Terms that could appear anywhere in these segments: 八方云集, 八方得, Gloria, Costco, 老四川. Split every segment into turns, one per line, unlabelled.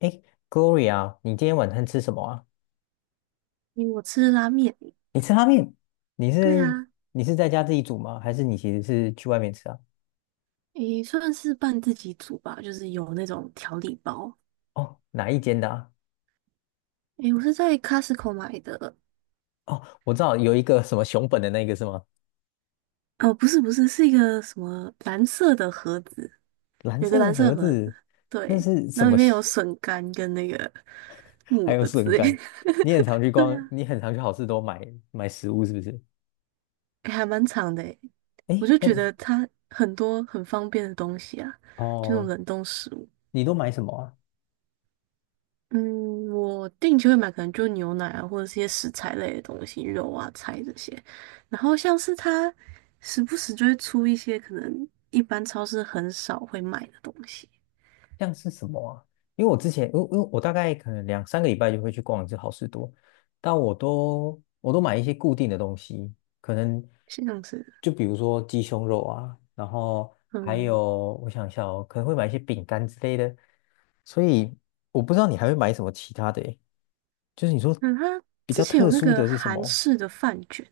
诶 g l o r i a 你今天晚餐吃什么啊？
因为我吃拉面。
你吃拉面？你
对
是
啊。
你是在家自己煮吗？还是你其实是去外面吃啊？
算是半自己煮吧，就是有那种调理包。
哦，哪一间的啊？
诶，我是在 Costco 买的。
哦，我知道有一个什么熊本的那个是吗？
哦，不是不是，是一个什么蓝色的盒子，
蓝
有
色
个
的
蓝色
盒
盒
子，
子。
那
对，
是
然
什
后
么
里面
西
有笋干跟那个 木
还有
耳之
笋
类
干。
的。
你很常去
对
逛，
啊。
你很常去好事多买食物是不是？
诶还蛮长的诶，我
诶，
就觉
那
得它很多很方便的东西啊，就那种
哦，
冷冻食物。
你都买什么啊？
嗯，我定期会买，可能就牛奶啊，或者是一些食材类的东西，肉啊、菜这些。然后像是它时不时就会出一些可能一般超市很少会卖的东西。
像是什么啊？因为我之前，因为因为我大概可能两三个礼拜就会去逛一次好事多，但我都买一些固定的东西，可能
是这像是。
就比如说鸡胸肉啊，然后还
嗯。
有我想一下哦，可能会买一些饼干之类的，所以我不知道你还会买什么其他的诶就是你说
那它
比
之
较
前
特
有那
殊
个
的是什
韩
么？
式的饭卷。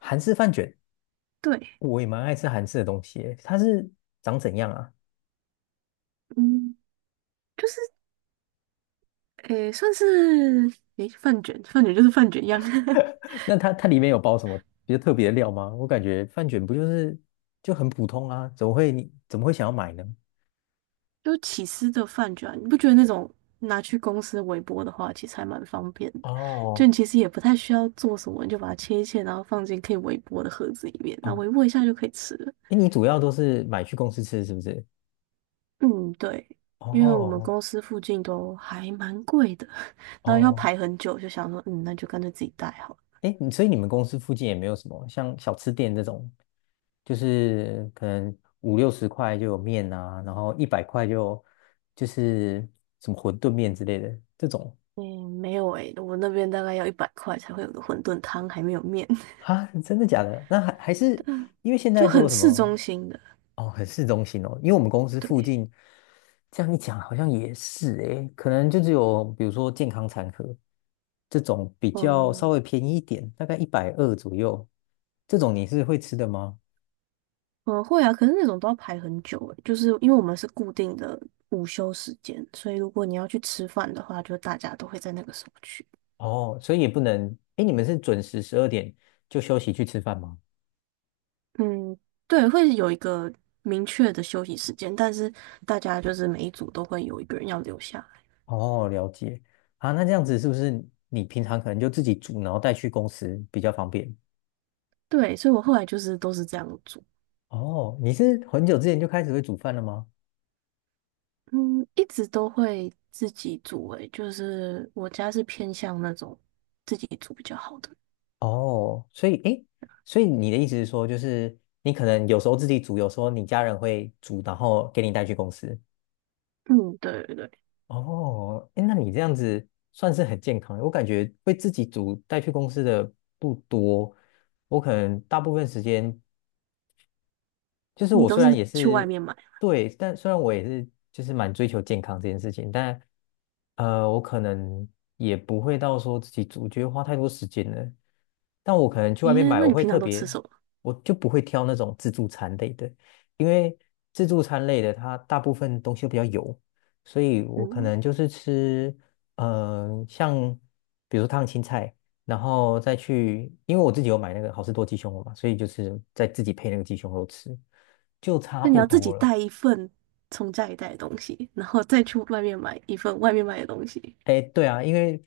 韩式饭卷，
对。
我也蛮爱吃韩式的东西诶它是长怎样啊？
嗯，就是诶，算是诶饭卷，饭卷就是饭卷一样。
那它里面有包什么比较特别的料吗？我感觉饭卷不就是就很普通啊，怎么会你怎么会想要买呢？
就起司的饭卷啊，你不觉得那种拿去公司微波的话，其实还蛮方便的？就你
哦
其实也不太需要做什么，你就把它切一切，然后放进可以微波的盒子里面，然后
哦，
微波一下就可以吃了。
哎，你主要都是买去公司吃是不是？
嗯，对。因为我们
哦
公司附近都还蛮贵的，然后要
哦，
排很久，就想说，嗯，那就干脆自己带好了。
哎，你所以你们公司附近也没有什么像小吃店这种，就是可能五六十块就有面啊，然后100块就就是什么馄饨面之类的这种
嗯，没有诶、我那边大概要一百块才会有个馄饨汤，还没有面。
啊，真的假的？那还还 是
对啊，
因为现
就
在都
很
有什
市
么？
中心的。
哦，很市中心哦，因为我们公司附
对。
近，这样一讲好像也是诶，可能就只有比如说健康餐盒这种比较稍
嗯。
微便宜一点，大概120左右，这种你是会吃的吗？
嗯，会啊，可是那种都要排很久诶，就是因为我们是固定的午休时间，所以如果你要去吃饭的话，就大家都会在那个时候去。
哦，所以也不能，诶，你们是准时12点就休息去吃饭吗？
嗯，对，会有一个明确的休息时间，但是大家就是每一组都会有一个人要留下来。
哦，了解啊，那这样子是不是你平常可能就自己煮，然后带去公司比较方便？
对，所以我后来就是都是这样煮。
哦，你是很久之前就开始会煮饭了吗？
嗯，一直都会自己煮诶，就是我家是偏向那种自己煮比较好的。
哦，所以诶，所以你的意思是说，就是你可能有时候自己煮，有时候你家人会煮，然后给你带去公司。
嗯，对对对。
哦，诶，那你这样子算是很健康的我感觉会自己煮带去公司的不多，我可能大部分时间就是
你
我
都
虽然
是
也
去外
是
面买啊，
对，但虽然我也是就是蛮追求健康这件事情，但我可能也不会到说自己煮，我觉得花太多时间了。但我可能去外面
诶，
买，
那
我
你
会
平
特
常都吃
别，
什么？
我就不会挑那种自助餐类的，因为自助餐类的它大部分东西都比较油，所以我可
嗯。
能就是吃，像比如说烫青菜。然后再去，因为我自己有买那个好事多鸡胸肉嘛，所以就是再自己配那个鸡胸肉吃，就差
那你
不
要自己
多了。
带一份从家里带的东西，然后再去外面买一份外面买的东西，
哎，对啊，因为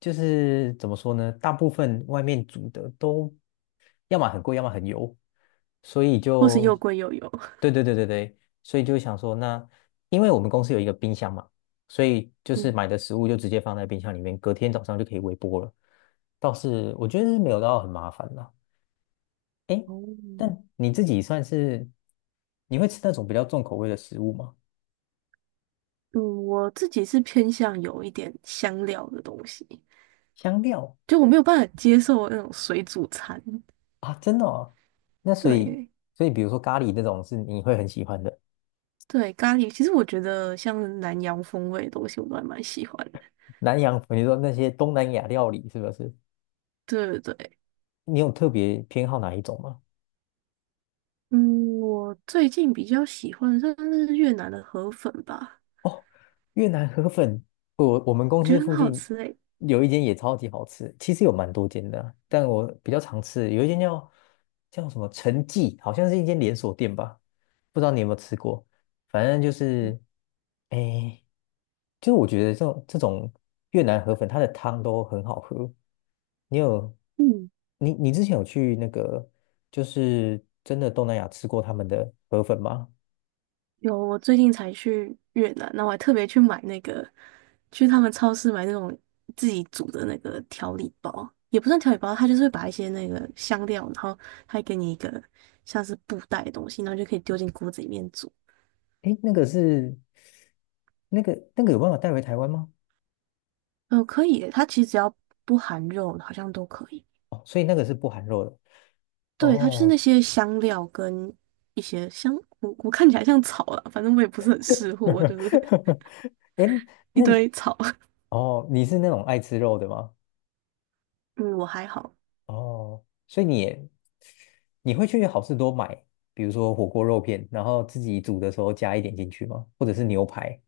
就是怎么说呢，大部分外面煮的都要么很贵，要么很油，所以
或是
就，
又贵又油。
对对对对对，所以就想说，那因为我们公司有一个冰箱嘛，所以就是
嗯。
买的食物就直接放在冰箱里面，隔天早上就可以微波了，倒是我觉得是没有到很麻烦啦。诶，
哦。
但你自己算是，你会吃那种比较重口味的食物吗？
嗯，我自己是偏向有一点香料的东西，
香料
就我没有办法接受那种水煮餐。
啊，真的哦。那所以，
对。
所以比如说咖喱那种是你会很喜欢的，
对，咖喱，其实我觉得像南洋风味的东西，我都还蛮喜欢的。
南洋，你说那些东南亚料理是不是？
对对对。
你有特别偏好哪一种吗？
嗯，我最近比较喜欢算是越南的河粉吧，
哦。越南河粉，我我们公
我觉
司
得很
附
好
近
吃诶。
有一间也超级好吃，其实有蛮多间的啊但我比较常吃，有一间叫叫什么陈记，好像是一间连锁店吧，不知道你有没有吃过。反正就是，
嗯。
哎，就是我觉得这种越南河粉，它的汤都很好喝。你有
嗯。
你之前有去那个就是真的东南亚吃过他们的河粉吗？
有，我最近才去越南，那我还特别去买那个，去他们超市买那种自己煮的那个调理包，也不算调理包，它就是会把一些那个香料，然后还给你一个像是布袋的东西，然后就可以丢进锅子里面煮。
哎，那个是。那个有办法带回台湾吗？
嗯，可以耶，它其实只要不含肉，好像都可以。
哦，所以那个是不含肉的。
对，它就是
哦，
那些香料跟一些香，我我看起来像草啦，反正我也不是很识货，就是
哎
一
那
堆草。
哦，你是那种爱吃肉的吗？
嗯，我还好。
哦，所以你也你会去好事多买，比如说火锅肉片，然后自己煮的时候加一点进去吗？或者是牛排？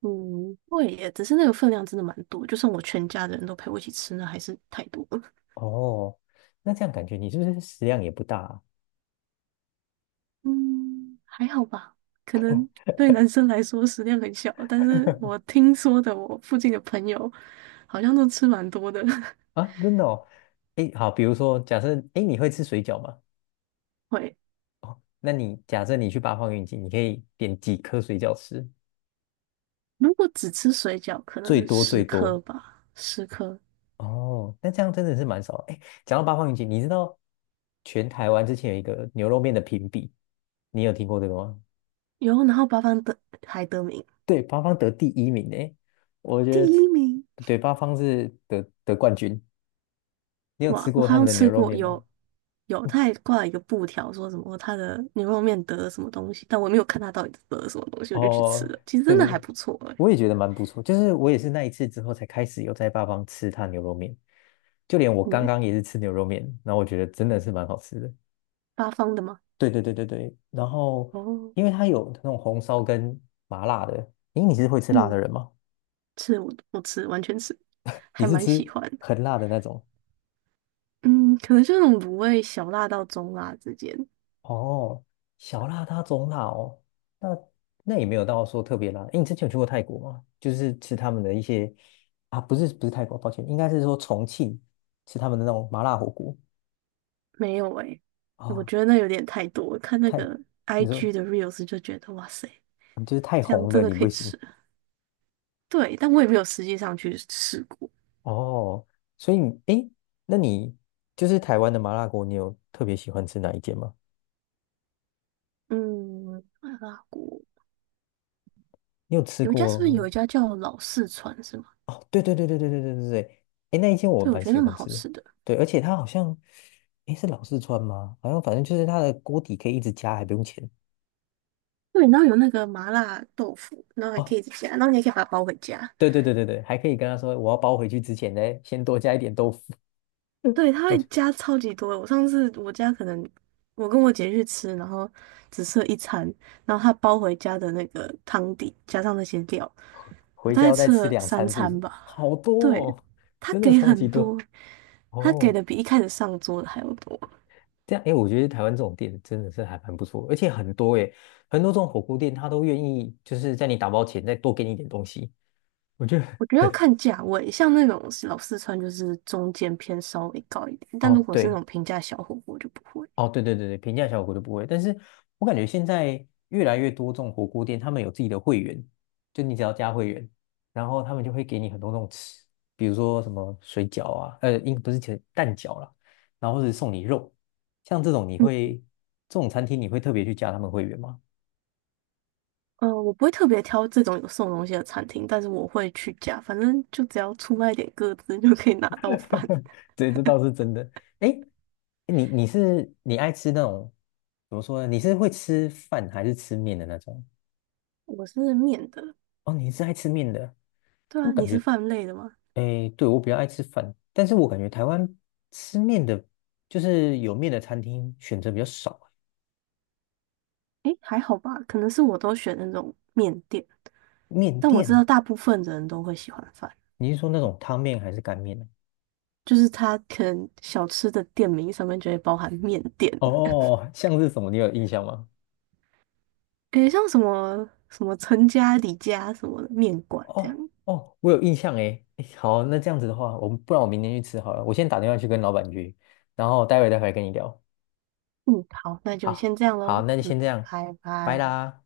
嗯，会耶，只是那个分量真的蛮多，就算我全家的人都陪我一起吃，那还是太多了。
哦，那这样感觉你是不是食量也不大啊？
嗯，还好吧，可能对男生来说食量很小，但是我 听说的，我附近的朋友好像都吃蛮多的。
啊，真的哦。哎，好，比如说假设，哎，你会吃水饺吗？
会，
哦，那你假设你去八方云集，你可以点几颗水饺吃？
如果只吃水饺，可
最
能
多最
十颗
多
吧，十颗。
哦，那这样真的是蛮少的。哎，讲到八方云集，你知道全台湾之前有一个牛肉面的评比，你有听过这个吗？
有，然后八方得还得名
对，八方得第一名哎，我
第
觉
一
得
名。
对，八方是得冠军。你有吃
哇，我
过
好
他们
像
的牛
吃
肉
过，
面
有
吗？
有，他还挂了一个布条，说什么他的牛肉面得了什么东西，但我没有看他到底得了什么东西，我就去吃
哦，
了。其实
对
真的还
对，
不错哎、
我也觉得蛮不错。就是我也是那一次之后才开始有在八方吃他牛肉面，就连我刚
嗯，
刚也是吃牛肉面，然后我觉得真的是蛮好吃的。
八方的吗？
对对对对对，然后
哦。
因为它有那种红烧跟麻辣的，诶，你是会吃辣的
嗯，
人吗？
吃我我吃完全吃，
你
还
是
蛮喜
吃
欢的。
很辣的那种？
嗯，可能就那种卤味小辣到中辣之间。
哦，小辣它中辣哦，那那也没有到说特别辣。诶，你之前有去过泰国吗？就是吃他们的一些啊，不是不是泰国，抱歉，应该是说重庆吃他们的那种麻辣火锅
没有哎、我
哦，
觉得那有点太多。我看那
太，
个
你
IG
说
的 reels 就觉得哇塞，
嗯就是太
这样
红
真
的
的
你
可
不
以
行
吃。对，但我也没有实际上去试过。
哦，所以你诶，那你就是台湾的麻辣锅，你有特别喜欢吃哪一间吗？
嗯，麻辣锅。
你有吃
有一家，是不是
过？
有一家叫老四川是吗？
哦，对对对对对对对对对，哎，那一间我
对，我
蛮
觉得
喜
那蛮
欢
好
吃的，
吃的。
对，而且它好像，哎，是老四川吗？好像反正就是它的锅底可以一直加，还不用钱。
对，然后有那个麻辣豆腐，然后还可
哦，
以自己加，然后你也可以把它包回家。
对对对对对，还可以跟他说我要包回去之前呢，先多加一点豆腐，
对，它
我
会
就
加超级多。我上次我家可能我跟我姐去吃，然后只吃了一餐，然后她包回家的那个汤底加上那些料，我
回
大
家
概
要再
吃
吃
了
两
三
餐，是不
餐
是？
吧。
好多
对，
哦，
她
真的
给
超
很
级多
多，她给
哦。
的比一开始上桌的还要多。
这样，哎，我觉得台湾这种店真的是还蛮不错，而且很多哎，很多这种火锅店他都愿意就是在你打包前再多给你一点东西，我觉得
我觉得要
很。
看价位，像那种老四川就是中间偏稍微高一点，但如
哦，
果是那
对，
种平价小火锅就不会。
哦，对对对对，平价小火锅就不会。但是我感觉现在越来越多这种火锅店，他们有自己的会员，就你只要加会员，然后他们就会给你很多那种吃，比如说什么水饺啊，应不是其实蛋饺啦，然后或者送你肉，像这种你
嗯。
会这种餐厅你会特别去加他们会员吗？
我不会特别挑这种有送东西的餐厅，但是我会去加，反正就只要出卖一点个资就可以拿到饭。
对，这倒是真的。哎，你你是你爱吃那种怎么说呢？你是会吃饭还是吃面的那种？
我是面的。
哦，你是爱吃面的，
对
我
啊，你
感
是
觉
饭类的吗？
诶，对，我比较爱吃饭，但是我感觉台湾吃面的，就是有面的餐厅选择比较少。
诶，还好吧，可能是我都选那种面店，
面
但我知
店，
道大部分的人都会喜欢饭，
你是说那种汤面还是干面呢？
就是它可能小吃的店名上面就会包含面店。
哦哦哦，像是什么？你有印象吗？
诶，像什么什么陈家、李家什么的面馆这
哦
样。
哦，我有印象诶。诶好，那这样子的话，我们不然我明天去吃好了。我先打电话去跟老板约，然后待会跟你聊。
嗯，好，那就
好，
先这样
好，
喽。
那就
嗯，
先这样，
拜
拜
拜。
啦。